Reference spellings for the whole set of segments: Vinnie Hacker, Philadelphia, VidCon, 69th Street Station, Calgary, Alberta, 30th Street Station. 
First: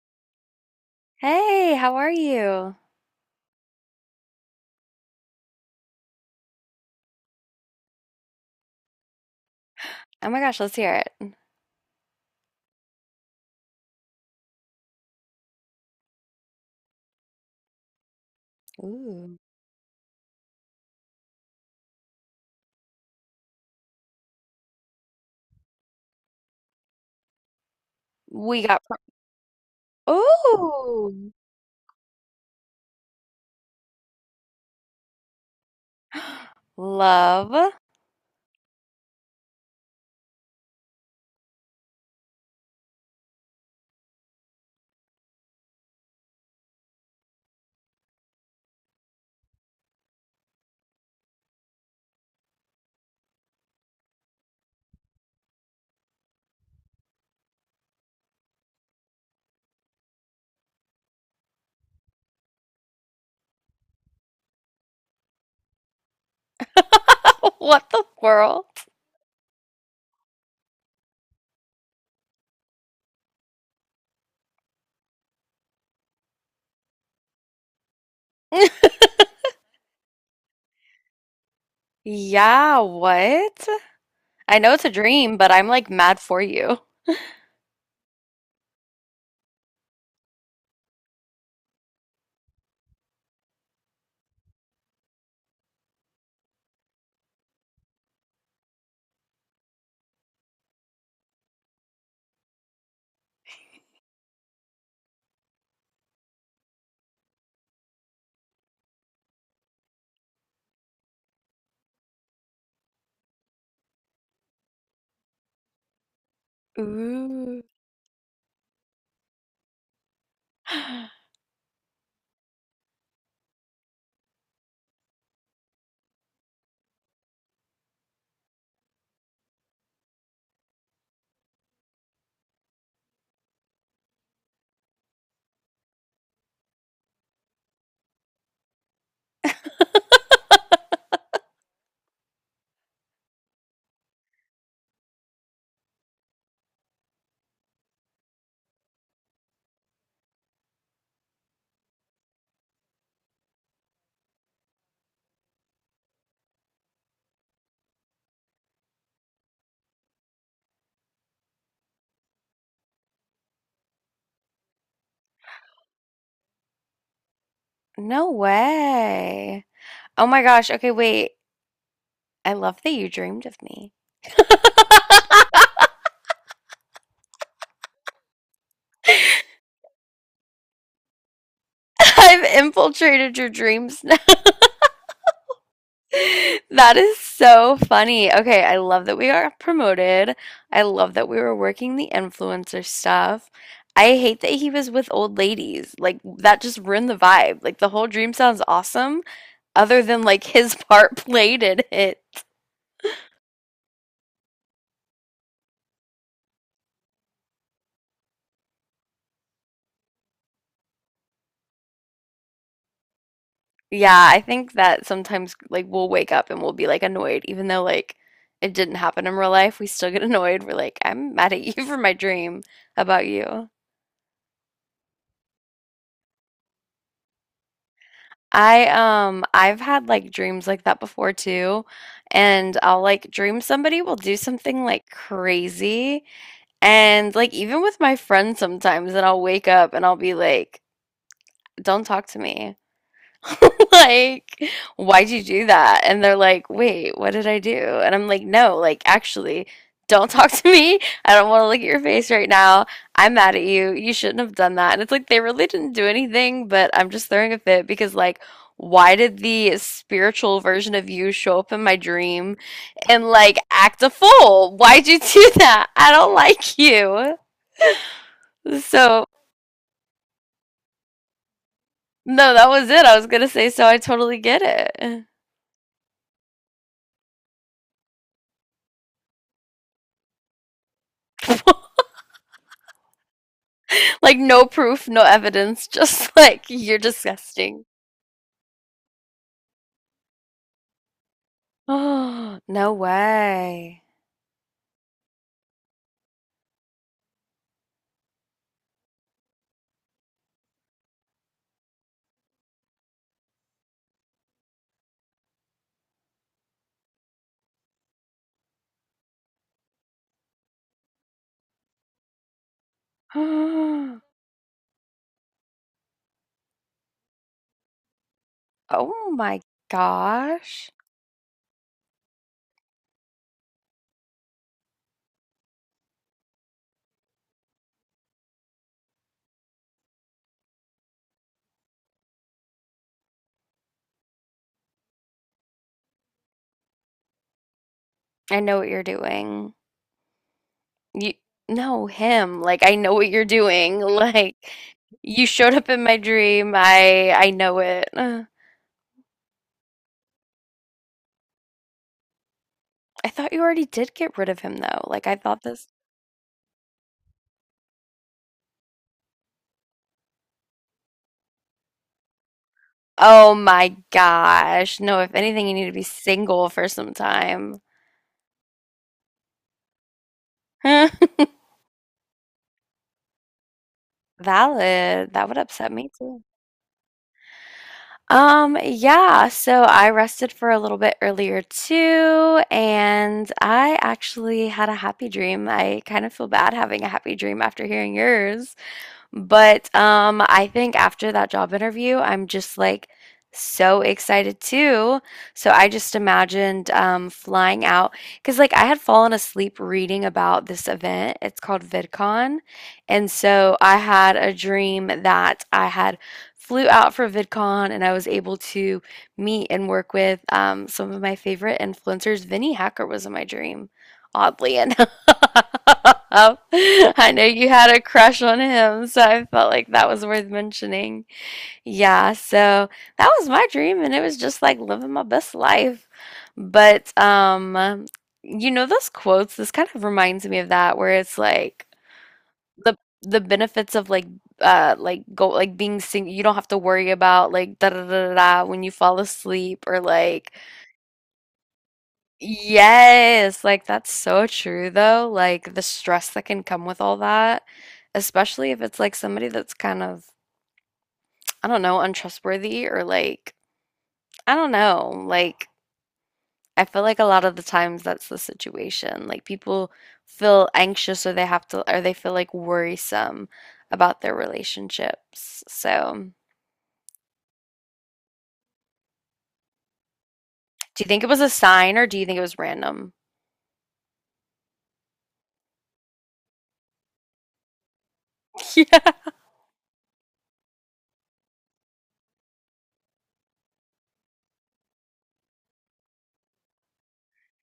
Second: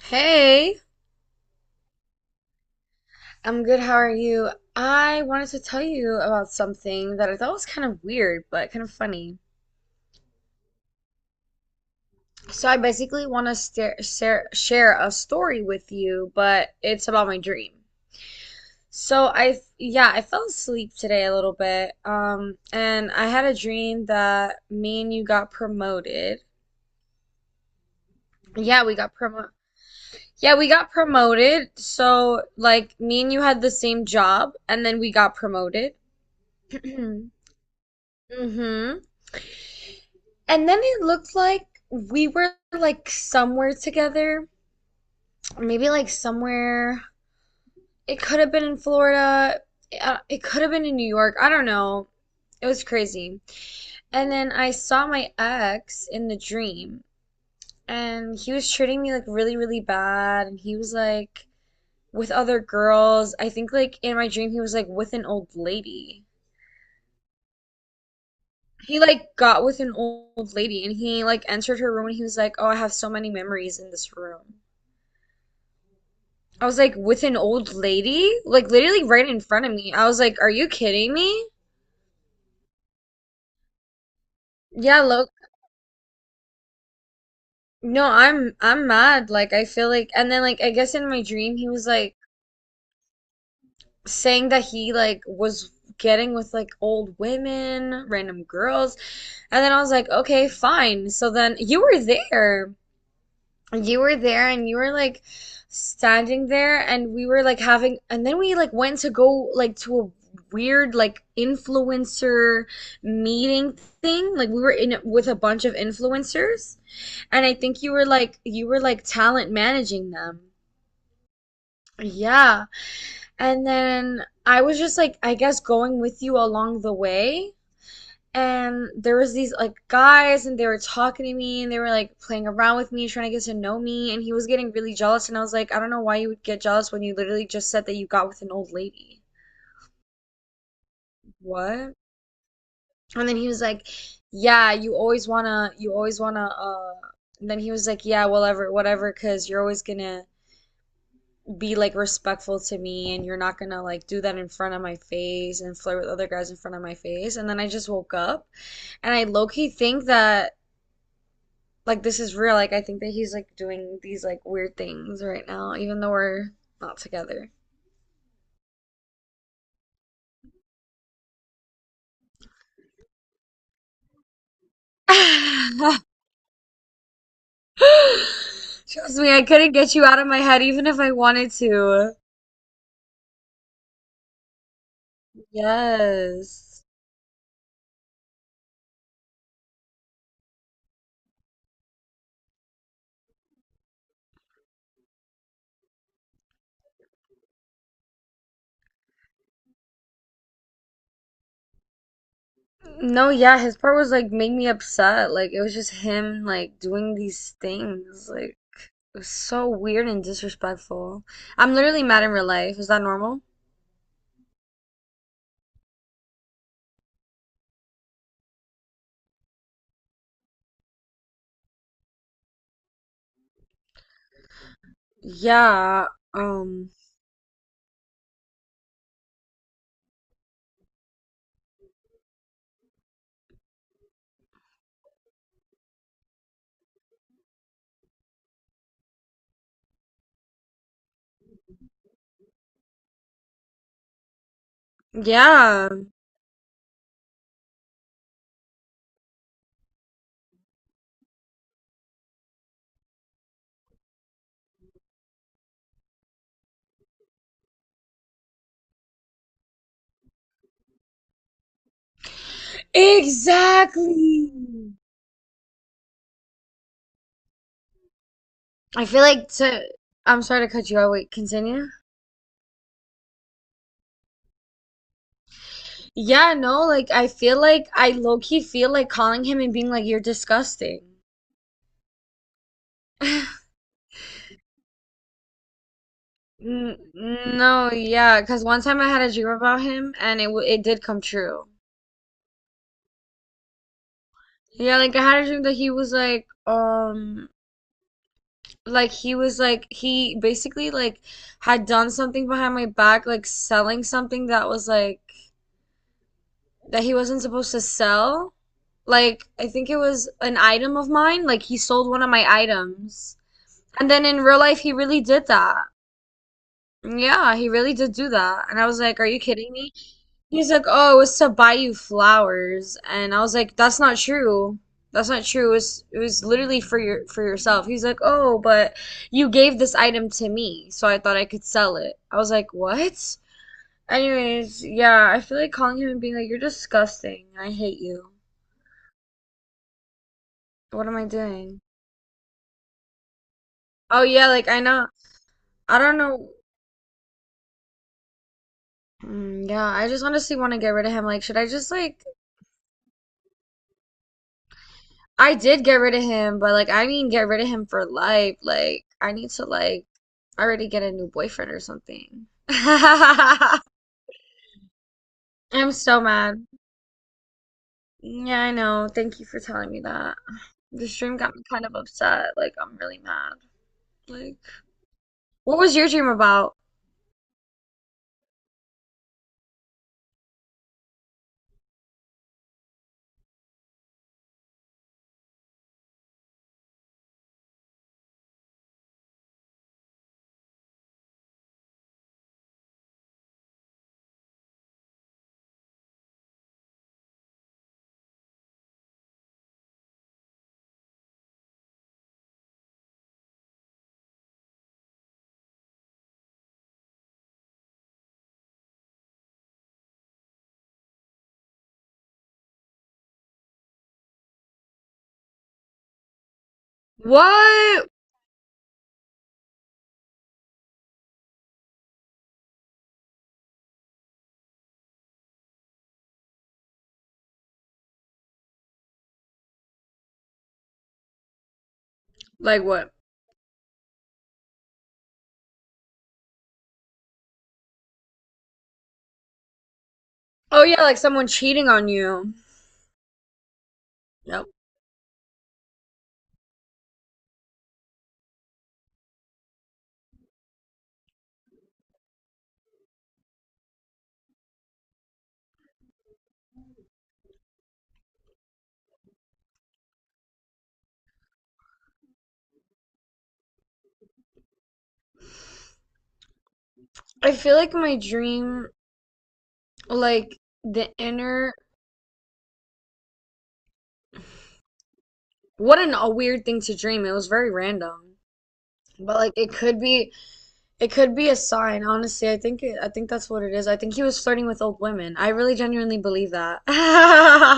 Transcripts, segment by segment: Hey, Hey, how are you? I'm good. How are you? I wanted to tell you about something that I thought was kind of weird, but kind of funny. Oh my gosh, let's hear it. So I basically want to share a story with you, but it's about my dream. So Ooh. I fell asleep today a little bit, and I had a dream that me and you got promoted. We got Yeah, we pro- got promoted. Yeah, we got Ooh. promoted. So like me and you had the same job, and then we got promoted. Love. Mm-hmm. And then it looked like we were like somewhere together, maybe like somewhere. It could have been in Florida. It could have been in New York. I don't know. It was crazy. And then I saw my ex in the dream, and he was treating me like really, really bad. And he was like with other girls. I think like in my dream, he was like with an old lady. What the world? He like got with an old lady, and he like entered her room, and he was like, "Oh, I have so many memories in this room." I was like with an old lady, like literally right in front of me. I was like, "Are you kidding me?" Yeah, what? I know it's a Yeah, look. dream, but I'm like mad for you. No, I'm mad. Like I feel like and then like I guess in my dream he was like saying that he like was getting with like old women, random girls. And then I was like, "Okay, fine." So then you were there. You were there and you were like standing there and we were like having and then we like went to go like to a weird like influencer meeting thing like we were in with a bunch of influencers, and I Ooh. think you were like talent managing them, yeah, and then I was just like I guess going with you along the way, and there was these like guys and they were talking to me and they were like playing around with me trying to get to know me, and he was getting really jealous, and I was like I don't know why you would get jealous when you literally just said that you got with an old lady. What? And then he was like yeah you always wanna you always wanna and then he was like yeah whatever because you're always gonna be like respectful to me and you're not gonna like do that in front of my face and flirt with other guys in front of my face, and then I just woke up. And I low-key think that like this is real. Like I think that he's like doing these like weird things right now, even though we're not together. No way. Oh my gosh. Okay, wait. I love that you dreamed of me. Trust me, I couldn't get you out of my head even if I wanted to. I've infiltrated your dreams. Yes. That is so funny. Okay, I love that we are promoted. I love that we were working the influencer stuff. I hate that he was with old ladies. Like, that just ruined the vibe. Like, the whole dream sounds awesome, other than like his part played in it. No, yeah, his part was like made me upset. Like it was just him like doing these things. Like it was so weird and disrespectful. I'm literally mad in real life. Is that normal? Yeah, I think that sometimes like we'll wake up and we'll be like annoyed, even though like it didn't happen in real life. We still get annoyed. We're like, I'm mad at you for my dream about you? Yeah. Um, I I've had like dreams like that before too. And I'll like dream somebody will do something like crazy, and like even with my friends sometimes, and I'll wake up and I'll be like, don't talk to me. Like, why'd you do yeah. that? And they're like, wait, what did I do? And I'm like, no, like, actually, don't talk to me. I don't want to look at your face right now. I'm mad at you. You shouldn't have done that. And it's like, they really didn't do anything, but I'm just throwing a fit because, like, why did the spiritual version of you show up in my dream and, like, act a Exactly. fool? Why'd you do that? I don't like you. I feel So, like to I'm sorry to cut you out. Wait, continue. no, that was it. I was gonna say, so I totally get it. Yeah, no, like I feel like I low key feel like calling him and being like, "You're disgusting." Like no proof, no evidence, just like you're disgusting. No, yeah, because one time I had a dream about him and it did come true. Oh, no way. Yeah, like I had a dream that he was like he basically like had done something behind my back, like selling something that was like that he wasn't supposed to sell. Like, I think it was an item of mine. Like, he sold one of my items. And then in real life, he really did that. Yeah, he really did do that. And I was like, "Are Oh you my kidding me?" He's like, gosh. "Oh, it was to buy you flowers." And I was like, "That's not true. That's not true. It was literally for yourself. He's like, "Oh, but you gave this item to me, so I thought I could sell it." I was like, "What?" Anyways, yeah, I feel like calling him and being like, "You're disgusting. I hate you." I know what you're doing. What am I You doing? no, him. Like I know what you're doing. Oh yeah, Like like I know. you showed up I in my don't know. dream. I know it. Ugh. Mm, yeah, I just honestly want to get rid of him. Like, should I just like? I thought you already did get rid of him though. Like I I thought did this. get rid of him, but like I mean, get rid of him for life. Like, I need to like already get a new boyfriend or something. Oh I'm my gosh. No, if anything, you need to be so mad. single for some time. Yeah, I know. Thank you for telling me that. The stream got me kind of upset. Like, I'm really mad. Like, Valid. That would what upset was your me dream too. about? Yeah, so I rested for a little bit earlier too, and I actually had a happy dream. I kind of feel bad having a happy dream after hearing yours. But I think after that job interview, I'm just like so excited too. So I just imagined flying out, because like I had fallen asleep reading about this event. It's called VidCon. And so I had a dream that I had flew out for VidCon and I was able to meet and work with some of my favorite influencers. Vinnie Hacker was in my dream, oddly enough. I know you had a What? crush on him, so I felt like that was worth mentioning. Yeah, so that was my dream, and it was just like living my best life. But you know, those quotes, this kind of reminds me of that, where it's like Like the what? the benefits of like go like being sing, you don't have to worry about like da da da da da when you fall asleep or like Oh yeah, like someone cheating on you. yes, like that's so Yep. true though. Like the stress that can come with all that, especially if it's like somebody that's kind of, I don't know, untrustworthy or like, I don't know. Like, I feel like a lot of the times that's the situation. Like people feel anxious or they have to, or they feel like worrisome about their relationships. So, I feel like my dream, like do you the think it was a inner, sign or do you think it was random? what an, a weird thing to dream. It was very random, but like it could be a sign. Honestly, I think it, I think that's what it is. I think he was flirting with old women. I really genuinely believe that.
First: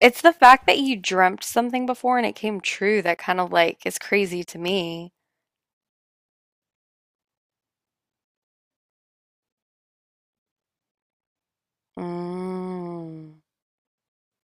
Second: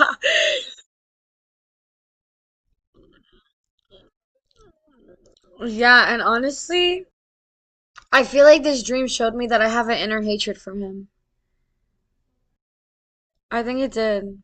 It's the fact that you dreamt something before and it came true that kind of like is crazy to me. Yeah, and honestly, I feel like this dream showed me that I have an inner hatred for him. Mm, I think it did.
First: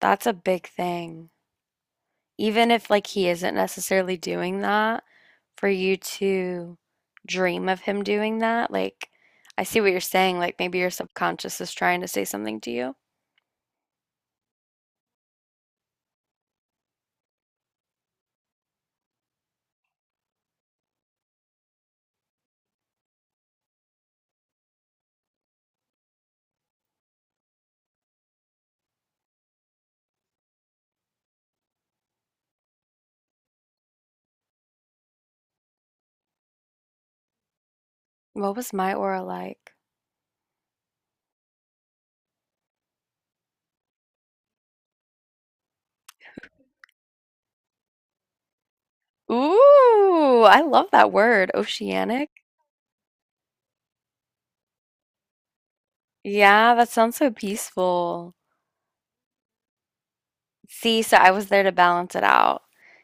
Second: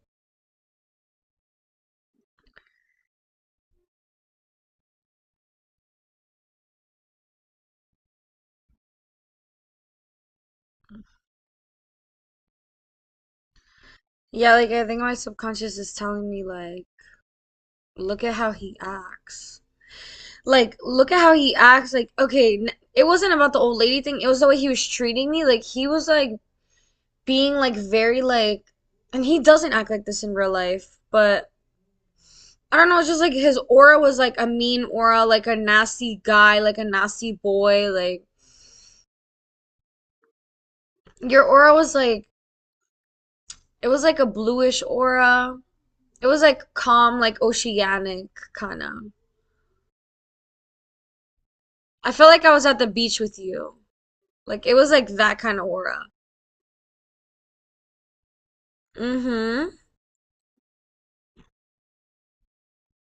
that's a big thing. Even if like he isn't necessarily doing that, for you to dream of him doing that, like I see what you're saying. Like maybe your subconscious is trying to say something to you. Yeah, like I think my subconscious is telling me like, look at how he acts. Like look at how he acts, like okay, it wasn't about the old lady thing, it was the way he was treating me, like he was like being like very like, and he doesn't act like this in real life, but I don't know, it's just like his aura was like a mean aura, like a nasty guy, like a nasty boy, like What was my aura like? your aura was like, it was like a bluish aura, it was like calm, like oceanic kind of. Ooh, I love that word, I oceanic. felt like I was at the beach with you, like it was like that kind of aura. Yeah, that sounds so peaceful. Mm-hmm. See, so I was there to balance it out.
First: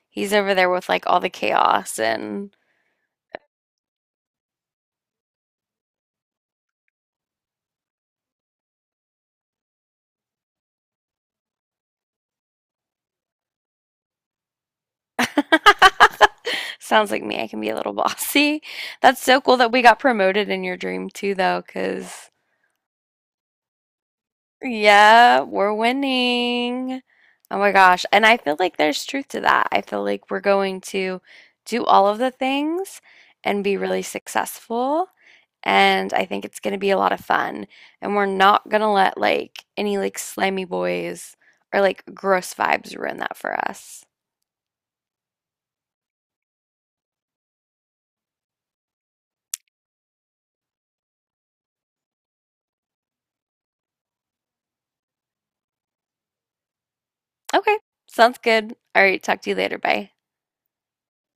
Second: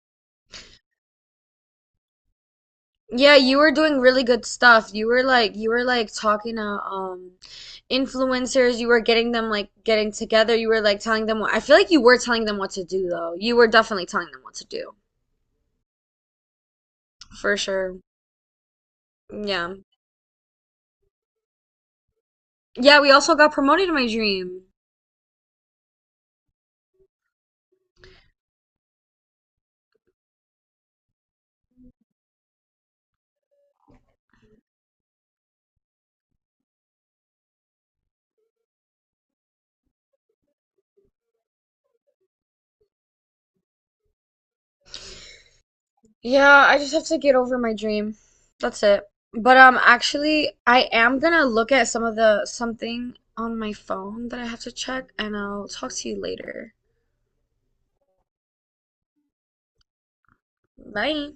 He's over there with like all the chaos, and Yeah, you were doing really good stuff. You were like talking to influencers, you were getting them like getting together, you were like telling them what I feel like you were telling them what to do though. You were definitely telling them what to do. sounds like me. I For can be a little sure. bossy. That's so cool that Yeah. we got promoted in your dream too, though, because Yeah, we also got promoted in my dream. yeah, we're winning. Oh my gosh. And I feel like there's truth to that. I feel like we're going to do all of the things and be really successful, and I think it's going to be a lot of fun. And we're not going to let like any like slimy boys or like gross vibes ruin that for us. Yeah, I just have to get over my dream. That's it. But actually I am gonna look at some of the something on my phone that I have to check and I'll talk to you later. Okay, sounds good. All right, talk to you later. Bye. Bye.